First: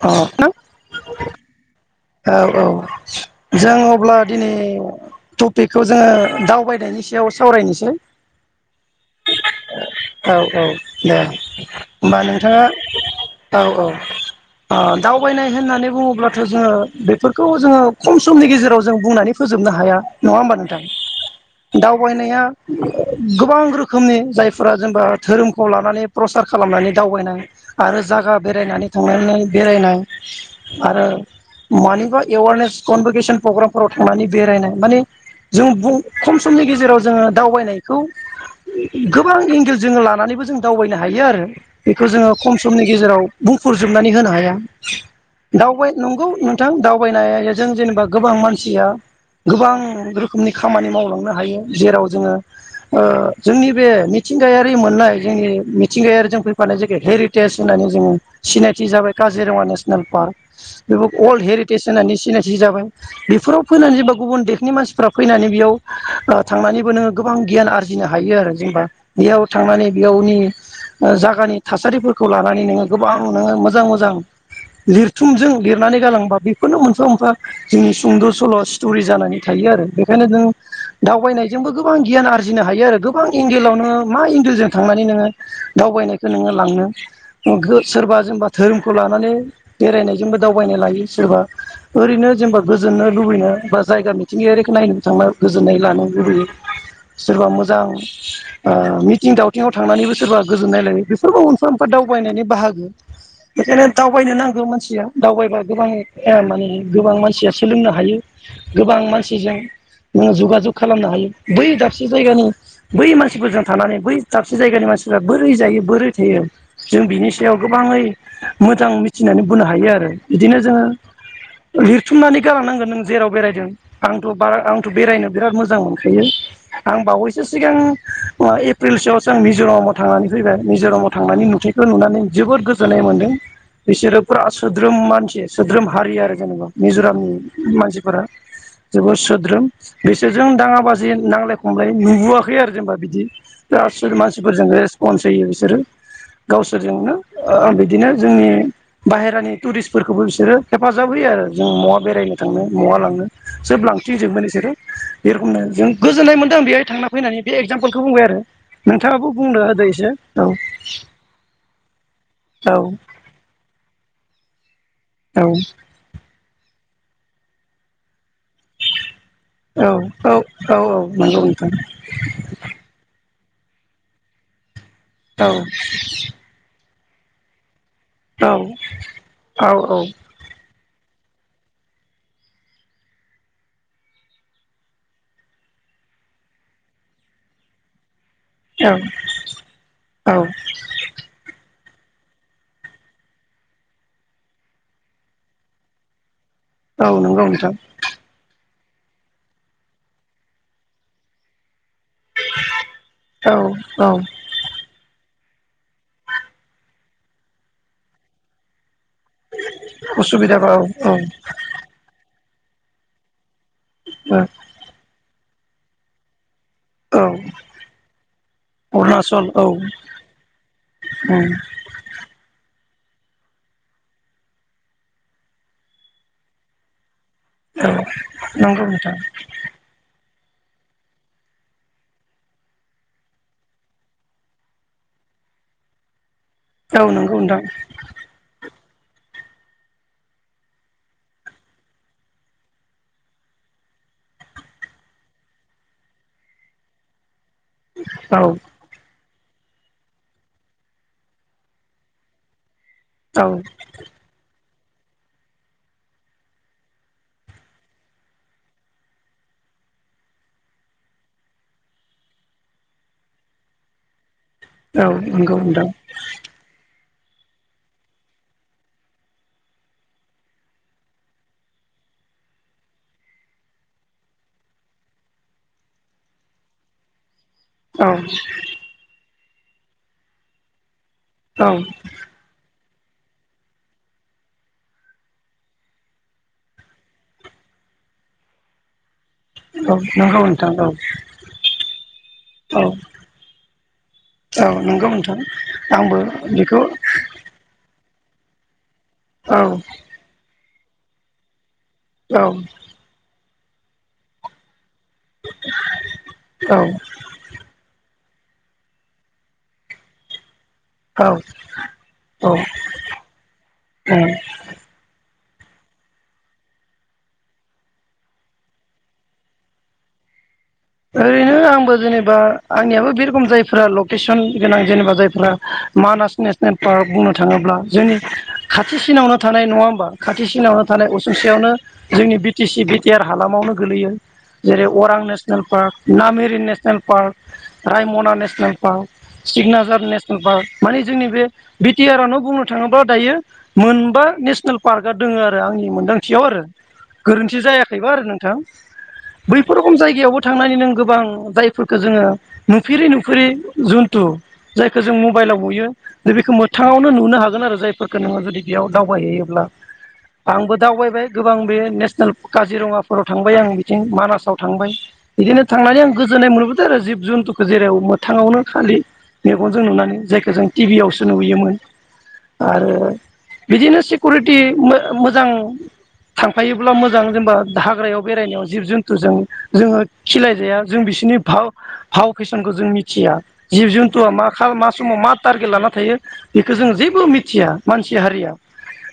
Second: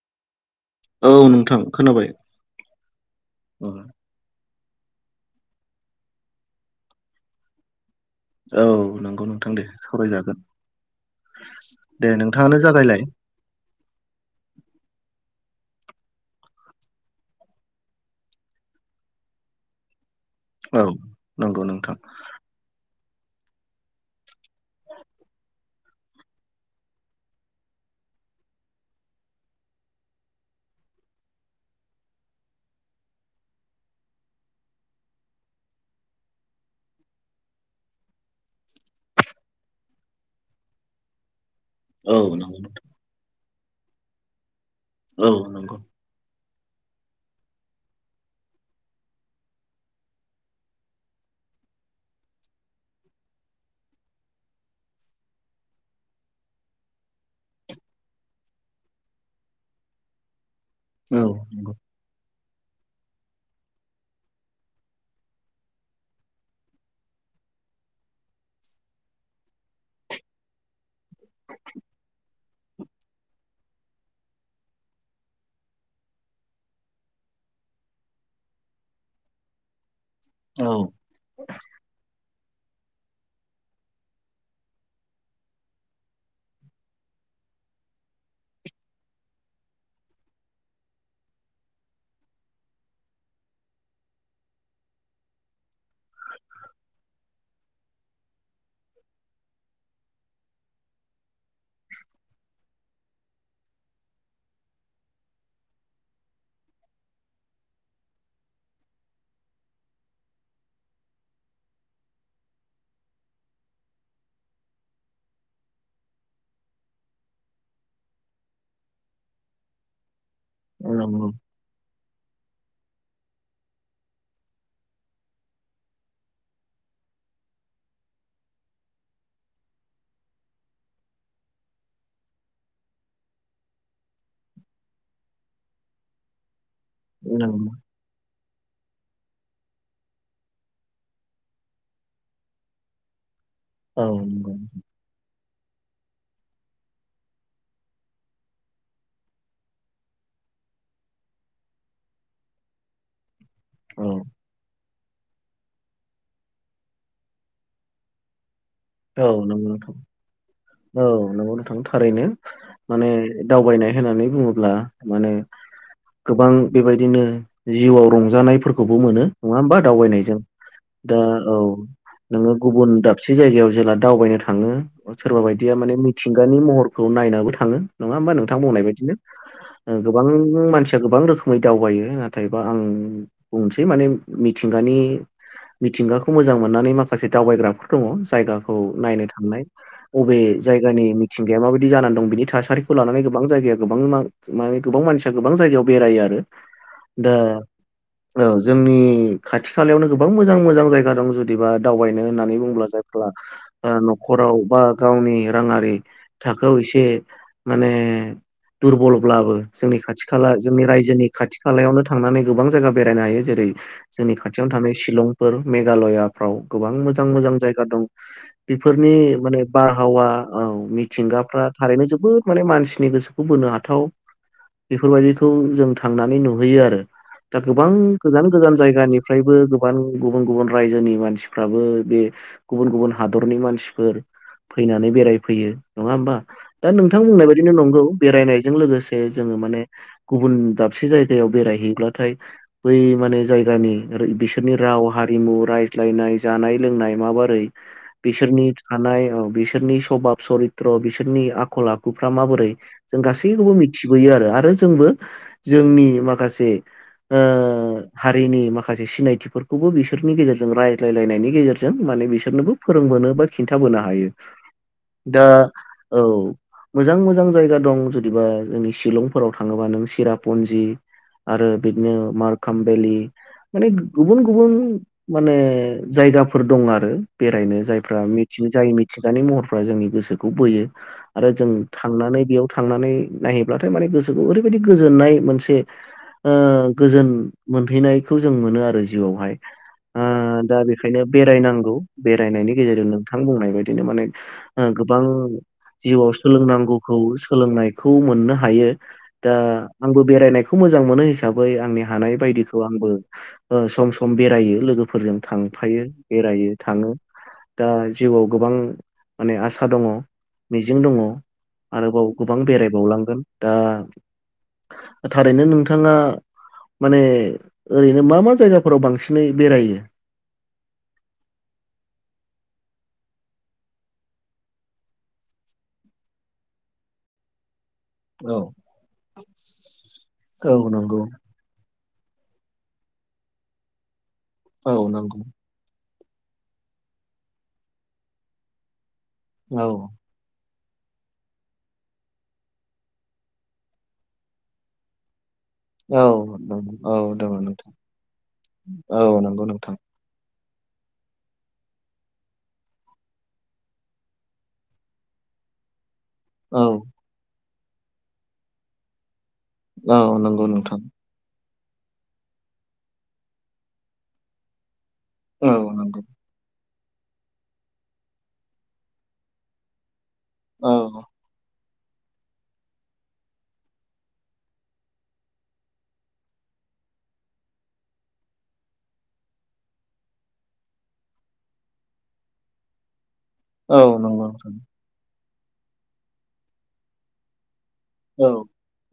अ नों औ नोंथां खोना औ औ जों अब्ला दिनै टपिकखौ जोङो दावबायनायनि सायाव सावरायनोसै। औ नंगौ नों औ औ दे दे होमबा नोंथाङानो नोंथाङा जागायलाय औ औ ओ दावबायनाय होननानै बुङोब्लाथ' जोङो बेफोरखौ जोङो खम समनि गेजेराव जों बुंनानै फोजोबनो हाया। नङा होमबा नोंथां? औ नंगौ नोंथां दावबायनाया गोबां रोखोमनि जायफोरा जेनेबा धोरोमखौ लानानै प्रसार खालामनानै दावबायनाय आरो जगा बेरायनानै थांनानै बेरायनाय आरो मानिबा एवारनेस कनभकेसन प्रग्रामफोराव थांनानै बेरायनाय माने जों खम समनि गेजेराव जोङो दावबायनायखौ गोबां एंगेल जोङो लानानैबो जों दावबायनो हायो आरो। बेखौ औ जोङो खम नंगौ नोंथां समनि गेजेराव बुंफोरजोबनानै होनो हाया। दाउबाय नंगौ नों थां दावबायनायजों जेनेबा गोबां मानसिया गोबां रोखोमनि खामानि मावलांनो हायो जेराव जोङो ओ जोंनि बे मिथिंगायारि मोननाय जोंनि मिथिंगायारिजों फैफानाय जेखि हेरिटेज होननानै जोङो सिनायथि जाबाय काजिरङा नेसनेल पार्क बे औ अल्ड नंगौ हेरिटेज होननानै सिनाय थि जाबाय बेफोराव फैनानै बा गुबुन देखनि मानसिफ्रा फैनानै बेयाव थांनानैबो नोङो गोबां गियान आरजिनो हा हायो आरो जेनेबा बेयाव थांनानै बेयावनि ओ जागानि थासारिफोरखौ ला नानै गोबां नोङो मोजां मोजां लिरथुमजों लिरनानै गालांबा बेखौनो मोफा मोफा जोंनि सुंद' सल' स्टरि जानानै थायो आरो। बेखायनो नों औ दावबायनायजोंबो गोबां गियान आर जिनो हायो आरो गोबां एंगेलावनो मा एंगेलजों थांनानै नोंङो दावबायनायखौ नोंङो लांनो सोरबा जेनेबा धोरोमखौ लानानै बेरायनायजोंबो दावबायनाय लायो सोरबा ओरैनो जेनेबा गोजोननो लुबैनो बा जायगा मिथिंगायाया खौ नायनोबो थां गोजोननाय लानो लुबैयो सोरबा मोजां ओ मिथिं दावथिंआव थांनानैबो सोरबा गोजोननाय लायो बेफोरबो अनफफ दावबायनायनि बाहागो बेखायनो दावबायनो नांगौ मानसिया दावबायबा गोबां माने गोबां मानसिया सोलोंनो हायो गोबां मानसिजों नोो जगाजग खालामनो हायो बै दाबसे जायगानि बै मानसिफोरजों थानानै बै दाबसे जायगानि मानसिफ्रा बोरै जायो बोरै थायो जों बिनि सायाव गोबाङै मोजां मिथिनानै बुंनो हायो आरो बिदिनो जोंङो नंगौ लिरथुमनानै थि खालामनांगोन नों जेराव बेरायदों आंथ' बार आंथ' बेरायनो बिराद मोजां मोनखायो आं बावैसो सिगां एप्रिलसोआवसो आं मिज'रामाव थांनानै फैबाय मिज'रामाव थांनानै नुथायखौ नुनानै जोबोद गोजोननाय मोनदों बिसोरो फुरा सोद्रोम मानसि सोद्रोम हारि आरो जेनेबा नंगौ मिज'रामनि मानसिफोरा जोबोद सोद्रोम बिसोरजों दाङाबाजि नांलाय खमलाय नुबोआखै है आरो जेनबा बिदि औ गासोर नंगौ मानसिफोरजों रेसपन्स होयो बिसोरो गावसोरजोंनो बिदिनो जोंनि बाहेरानि टुरिस्टफोरखौबो बिसोरो हेफाजाब होयो आरो जों मवा बेरायनो थांनो माववा लांनो जोब औ लांफि जोबमोन बिसोरो बे रखमनो जों गोजोननाय मोनदों बेवहाय थांना फैनानै बे एक्जामपोलखौ बुंबाय आरो नोंथाङाबो औ बुंनो नंगौ होदो थां एसे औ औ नंगौ नोंथां थारैनो औ माने दावबायनाय होननानै बुङोब ब्ला माने औ गोबां बेबायदिनो जिउआव रंजानायफोरखौबो मोनो नङा होमबा दावबायनायजों दा औ नोंङो गुबुन दाब से जायगायाव जेला दावबायनो थांङो सोरबा बायदिया माने मिथिंगानि महर खौ नायनाबो थाङो नङा होमबा नोंथां बुंनाय बायदिनो ओ औ गोबां मानसि गोबां रोखोमै दावायो नाथायबा आं बुंनोसै माने मिथिगानि मिथिंगाखौ मोजां मोननानै माखासे दावबायग्राफोर दङ जाय खौ नायनो थांनाय औ औ अबे जायगानि मिथिंगाया माबायदि बि जानानै दं बिनि थासारिखौ लानानै गोबां जाय गोबां माने गोबां मानसिया गोबां जायगायाव बेरायो आरो औ दा नंगौ नोंथां औ जोंनि खाथि खालायावनो गोबां मोजां मोजां जायगा दं जुदिबा दावबायनो होननानै बुंब्ला जायफोर औ ओ औ न'खराव बा गावनि राङारि थाखोआव एसे माने दुरबलब्लाबो जोंनि खाथि खाला उसुबिदाबा औ जोंनि औ रायजोनि खाथि खालायावनो थांनानै गोबां जायगा बेरायनो हायो जेरै जोंनि औ खाथियावनो थानाय शिलं फोर मेघालयाफ्राव गोबां औ मोजां मोजां जायगा दं बेफोरनि अरुणाचल माने औ बारहावा औ मिथिंगाफ्रा थारैनो जोबोद माने मानसि। नि गोसोखौ बोनो हाथाव बेफोरबायदिखौ जों थांनानै नुहैयो आरो। दा गोबां गोजान गोजान नंगौ नोंथां जायगानिफ्रायबो गोबां। गुबुन गुबुन रायजोनि मानसिफ्राबो बे। गुबुन गुबुन हादरनि मानसिफोर फैनानै बेरायफैयो नङा होमबा। दा औ नोंथां नंगौ बुंनाय बायदिनो नंगौ बेरायनायजों लोगोसे। से जोङो माने गुबुन दाबसे जायगायाव बेरायहैब्लाथाय बै माने जायगानि बिसोरनि राव हारिमु रायज्लायनाय जानाय लोंनाय माबोरै औ बिसोरनि थानाय औ। बिसोरनि सभाब सरित्र बिसोरनि आखल आखुफ्रा माबोरै जों औ गासैखौबो मिथिबोयो आरो आरो जों जोंबो जोंनि माखासे ओ हारिनि माखासे सिनायथिफोरखौबो बिसोरनि गेजेरजों रायज्लायलायनायनि गेजेरजों माने बिस सोरनोबो फोरोंबोनो बा खिन्थाबोनो हायो। औ दा नंगौ नोंथां। औ मोजां मोजां जायगा दं जुदिबा जोंनि शिलंफोराव थाङोबा नों सिरापन्जि आरो बिदिनो मारकाम भेलि माने गुबुन गुबुन माने जायगाफोर दं आरो। बेरायनो औ जायफ्रा मिथिनो जाय मिथि गानि महरफ्रा जोंनि गोसोखौ बोयो आरो औ जों थांनानै बेयाव थांनानै नायहैब्लाथाय माने गोसोखौ ओरैबायदि गोजोननाय मोनसे ओ गोजोन मोनहैनायखौ जों मोनो आरो। जिउआवहाय औ ओ नंगौ नोंथां दा औ बेखायनो बेरायनांगौ बेरायनायनि औ गेजेरजों नोंथां बुंनाय बायदिनो माने औ ओ नंगौ गोबां नोंथां आंबो जिउआव बेखौ सोलोंनांगौखौ सोलोंनाय। खौ मोननो हायो। दा औ आंबो बेेरायनाय खौ मोजां मोनो हिसाबै आंनि हानाय बायदिखौ आंबो। ओ सम सम बेरायो लोगोफोर फोरजों थांफायो बेरायो। दा जिउआव गोबां माने आसा दङ मिजिं दङ औ आरोबाव औ गोबां बेरायबावलांगोन दा औ थारैनो नोंथाङा माने ओरैनो मा मा जायगाफोराव बांसिनै बेरायो। ओरैनो आंबो जेनेबा आंनियाबो बे रोखोम जायफ्रा लकेसन गोनां जेनेबा जायफ्रा मानास नेसनेल पार्क बुंनो थाङोब्ला जोंनि औ खाथिसिनावनो थानाय नङा होमबा खाथिसिनावनो औ थानाय नंगौ असुंसेयावनो जोंनि B T C B T R हालामावनो गोगलैयो जेरै औ अरां नंगौ national park Nameri national park Raimona national park औ सिकनाझार नेसनेल पार्क माने जोंनि बे बिटि आर आवनो बुंनो थाङोब्ला दायो मोनबा नेसनेल पार्कआ दङ आरो आंनि औ मोनदांथियाव आरो नंगौ औ दङ गोरोन्थि नोंथां जायाखैबा आरो नोंथां औ नंगौ बैफोर रखम नोंथां जायगायावबो थांनानै नों गोबां जायफोरखौ जोङो नुफेरै नुफेरै जुन्थु जायखौ जों मबाइलाव नुयो दा बेखौ औ मोथाङावनो नुनो हागोन आरो जाय फोरखौ नोङो जुदि बेयाव दावबाहैयोबा ब्ला औ नंगौ आंबो नोंथां दावबायबाय गोबां बे नेसनेल काजिरङाफोराव थांबाय आं बिथिं मानासाव थांबाय बिदिनो औ थांनानै आं नंगौ गोजोननाय मोनो जिब जुन्थुखौ जेराव मोथाङावनो खालि मेगनजों नुनानै जाय जों टि औ भि यावसो नुयोमोन। आरो बिदिनो सिकिुरिटि मो-मोजां थांफायोब्ला मोजां जेनेबा हाग्रायाव बेरायनायाव जिब जुन्थुजों जोङो खिलायजाया जों बिसोरनि भाव भाव फेसनखौ जों मिथिया जिब औ जुन्तुया नंगौ मा नोंथां खाला-मा समाव मा टारगेट लाना थायो बेखौ जों जेबो मिथिया। मानसि औ हारिया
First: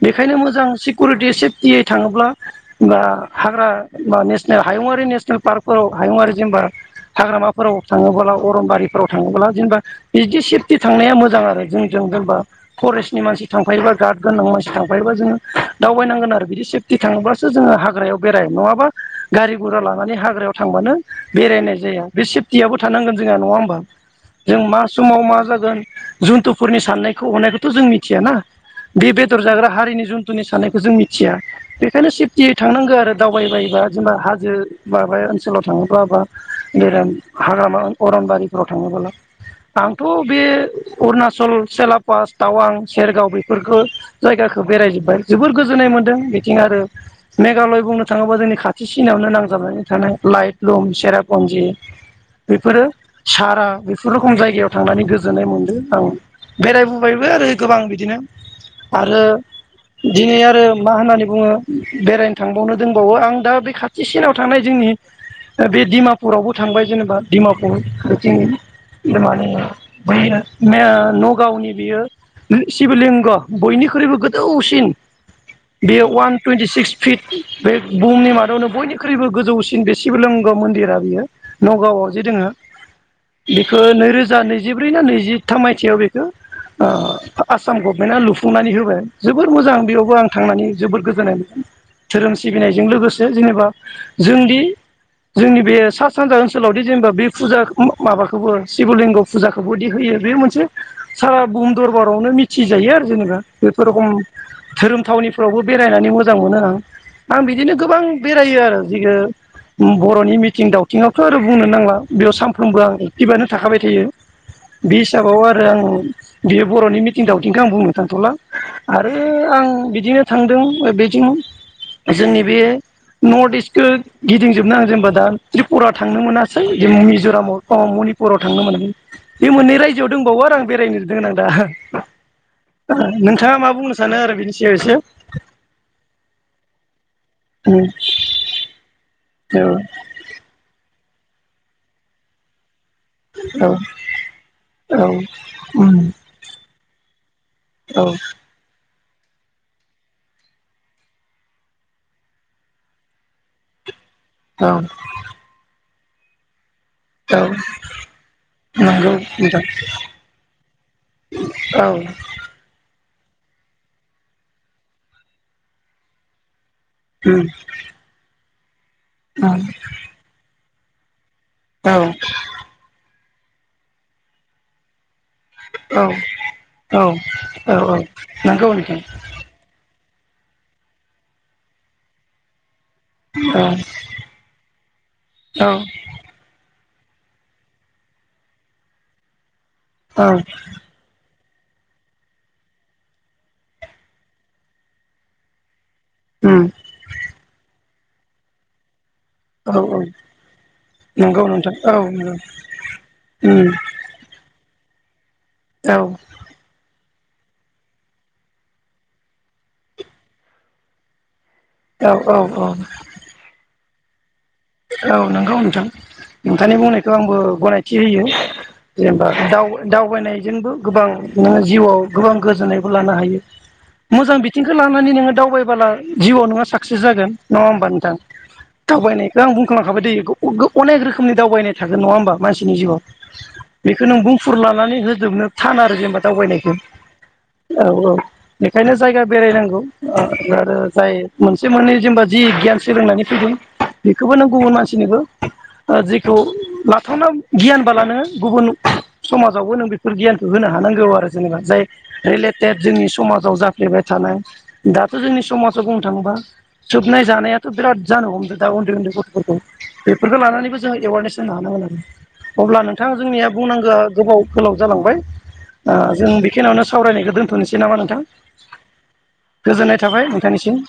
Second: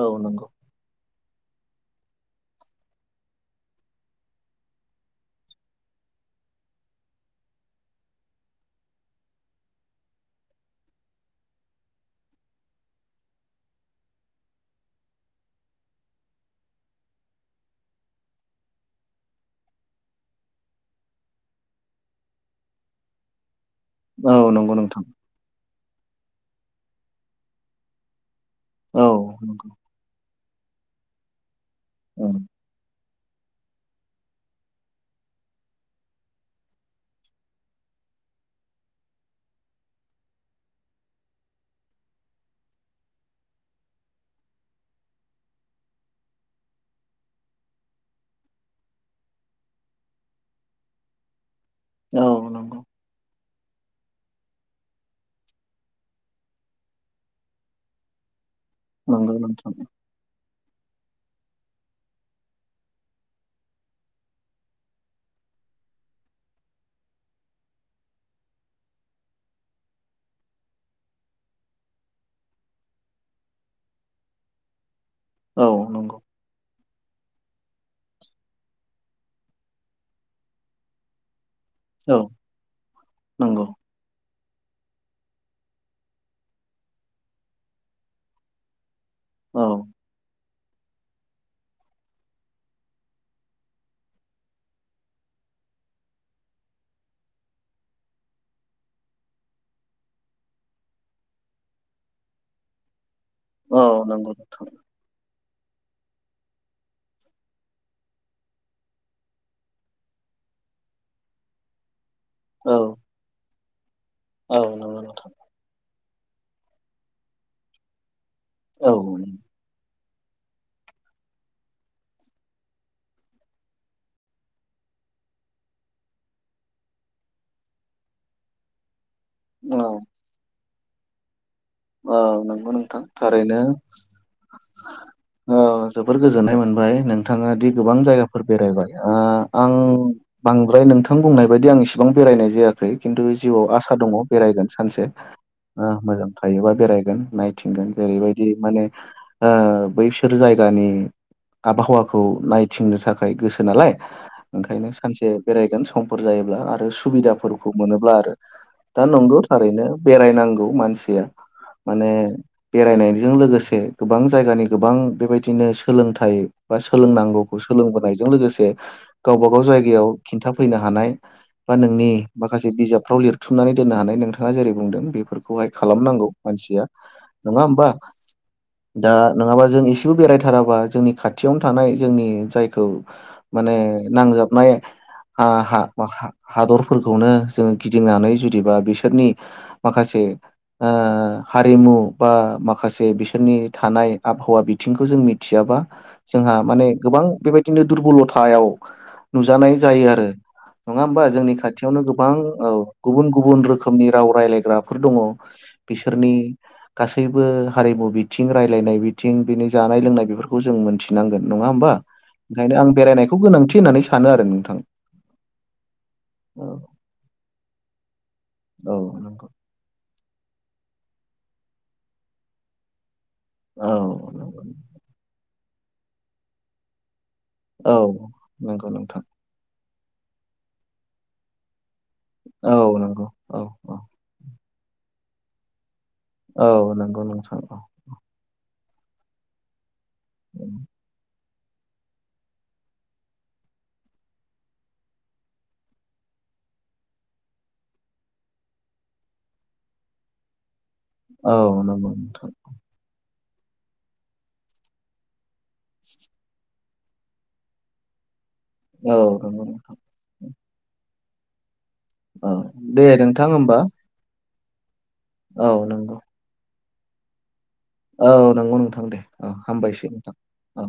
औ बेखायनो नंगौ मोजां सि कुरिटि सेफटियै थाङोब्ला बा हाग्रा बा नेसनेल हायुङारि नेसनेल पार्क फोराव हायुङारि जेनेबा हाग्रामाफोराव थाङोब्ला अरनबारिफोराव थाङोब्ला जेनेबा बिदि सेफटि थांनाया मोजां आरो जोंजों जेनेबा फरेस्टनि मानसि थांफायोबा गार्द गोनां मानसि थांफायोबा जोङो दावबायनांगोन आरो बिदि सेफटि थाङोब्लासो जोङो हाग्रायाव बेराय नङाबा गारि गरा लानानै हाग्रायाव थांबानो बेरायनाय जाया बे सेफ्टियाबो थानांगोन जोंहा नङा होमबा। औ जों नंगौ मा नोंथां समाव मा जागोन जुन्थुफोरनि साननायखौ हनायखौथ' जों मिथियाना। औ बे बेदर जाग्रा नंगौ हारिनि जुन जुनथुनि साननायखौ जों मिथिया। बेखायनो उम सेफटियै थांनांगौ आरो दावबायबायोबा जेनेबा हाजो माबा ओनसोलाव थाङोब्ला बा बेर हाग्रामा अरनबारिफोराव थाङोब्ला आंथ' बे अरुणाचल सेलापास टावां सेरगाव बेफोरखौ जायगाखौ बेरायजोब्बाय जोबोर गोजोननाय मोन्दों बिथिं आरो मेघालय बुंनो थाङोबा जोंनि खाथिसिनायावनो नांजाबनानै थानाय लइट लं सेरापनजि औ नंगौ बेफोरो सारा बेफोर रोखोम जायगायाव थांनानै गोजोननाय मोनदों आं बेरायबोबायबो आं आरो नंगौ नोंथां दिनि बुङो बेरायनो थांबावनो दोनबावो आं दा बे खाथिसिनाव थानाय जोंनि बे डिमापुरावबो थांबाय जेनेबा डिमापुर बिथिं माने नगावनि बियो शिबलिंग बयनिख्रुइबो गोदौसिन औ बेयो नंगौ अवान टुइन्टिसिक्स फिट बे बुहुमनि मादावनो बयनिख्रुइबो गोजौसिन बे शिबलींग' मन्दिरा बियो। नगावआव औ जे दोङो नंगौ बेखौ नैरोजा नै जिब्रै ना नैजिथाम मायथाइयाव बेखौ ओ आसाम गभमेन्टआ लुफुंनानै होबाय। जोबोर औ मोजां बेयावबो आं थांनानै जोबोद गोजोननाय धोरोम सिबिनायजों लोगोसे जेनेबा जोंदि जोंनि बे सा सानजा ओनसोलावदि जेनेबा बे फुजा माबाखौबो शिबलिंग' फुजाखौबोदि होयो बे मोनसे सारा भुम दरबारावनो मिथिजायो आरो जेनेबा। बेफोर औ रखम नंगौ नोंथां धोरोम थावनिफ्रावबो बे बेरायनानै मोजां मोनो आं। आं बिदिनो गोबां बेरायो आरो जि ओ बर'नि मिथिं दावथिङावथ' आरो बुंनो नांला। बेयाव औ सानफ्रोमबो आं एक्टिभनो थाखाबाय थायो। औ बे नंगौ नोंथां हिसाबाव आरो आं बियो बर'नि मिथिं दावथिंखो आं बुंनो थांथ'ला। औ आरो आं बिदिनो थांदों बेथि जोंनि बे नर्थ इस्टखौ गिदिं जोबनो आं जेनबा त्रिपुरा थांनो मोनासै मिज'रामाव अ मनिपुराव थांनो मोनाखै। बे मोननै रायजोआव दंबावो आरो आं बेरायनो गोनां दा। औ नोंगौ नोंथां नोंथाङा थारैनो। मा बुंनो सानो आरो बिनि सायाव एसे ओ जोबोर गोजोननाय मोनबाय नों थाङा दि गोबां जायगाफोर बेरायबाय ओ ओ औ आं बांद्राय नों थां बुंनायबादि एसेबां बेरायनाय जाया खै खिन्थु जिउआव आसा दङ' बेरायगोन‌ सानसे। ओ मोजां थायोबा बेरायगोन नायथिंगोन औ जेरैबायदि माने ओ बैसोर जायगानि आबहावाखौ नायथिंनो थाखाय गोसो नालाय ओंखायनो सानसे बेरायगोन सम फोर जायोब्ला आरो औ सुबिदाफोरखौ औ मोनोब्ला आरो। दा नंगौ नोंगौ नोंथां थारैनो बेरायनांगौ मानसिया। औ माने बेराय नायजों लोगोसे गोबां जायगानि गोबां बेबायदिनो सोलोंथाइ बा सोलोंनांगौखौ सोलोंबोनायजों लोगोसे गावबा औ गाव जायगायाव खिन्थाफैनो हानाय बा औ नोंनि माखासे बिजाबफ्राव लिर थुमनानै दोननो हानाय नोंथाङा जेरै बुंदों बे फोरखौहाय खालामनांगौ। मानसिया नङा होमबा नंगौ दा नङाबा जों इ बो बेरायथाराबा जोंनि खाथियावनो थानाय जोंनि जाय खौ माने नांजाबनाय नोंथां औ हा-हा-हाद फोरखौउ नों जों गिदिंनानै जूदिबा बिसोरनि माखासे औ ओ हारिमु बा माखासे बिसोरनि थानाय आबहावा बिथिंखौ जों मिथियाबा। जोंहा माने गोबां बेबादि नो दुरबलथायाव। नुजानाय औ जायो आरो नङा होमबा नंगौ जोंनि नोंथां खाथियावनो औ गोबां नंगौ औ गुबुन गुबुन रोखोमनि राव राय्लायग्रा। फोर दङ। औ बिसोरनि गासैबो हारिमु बिथिं रायलायनाय बिथिं बिनि जानाय लोंनाय बेफोरखौ जों मोन्थिनांगोन। नङा होमबा? औ औ ओंखायनो आं बेरायनायखौ गोनांथि होननानै सानो आरो नों औ नंगौ नोंथां, औ नोंथांनि बुंनायखौ आंबो गनायथि होयो औ जेनेबा नंगौ दाव दावबायनाय जोंबो गोबां नोङो जिउआव गोबां गोजोननायबो लानो हायो। औ मोजां नंगौ बिथिंखौ लानानै नोङो दावबाय बोला जिउआव नोङा साक्सेस जागोन। नङा होमबा औ नोंथां? नंगौ नोंथां दावबायनाय आं बुंखांखाबाय दैहायो ग अ-अनेक रोखोमनि दावबायनाय थागोन नङा होमबा? मानसिनि औ जिउआव नंगौ औ औ बेखौ नों बुंफुरला नानै होजोबनो थान आरो जेनेबा। दावबायनायखौ औ नंगौ नोंथां औ औ। बेखायनो जायगा बेरायनांगौ। आरो जाय मोनसे मोननै जेनेबा जि गियान सोलोंनानै फैदों बेखौबो नों गुबुन मानसिनोबो, ओ जेखौ लाथावना गियानबालानो गुबुन समाजावबो नों बेफोर गियानखौ होनो थानांगौ आरो जेनेबा जाय औ नंगौ नोंथां रिलेटेड जोंनि समा जाव जाफ्लेबाय थानाय दाथ' जोंनि समाजाव बुंनो थाङोबा सोबनाय जानायाथ' बिराद जानो हमदों। दा उन्दै उन्दै औ गथ'फोरखौ नंगौ नोंथां बेफोरखौ लानानैबो जों एवारनेस होनो हानांगोन आरो औ अब्ला दे नोंथां जोंनिया होमबा बुंनांगोआ गोबाव गोलाव जालांबाय। औ ओ नंगौ जों बेखिनियावनो स सावरायनायखौ दोन थ'निसै नामा नोंथां? औ नंगौ नोंथां दे औ गोजोननाय हामबायसै थाबाय नोंथां नोंथांनिसिम। औ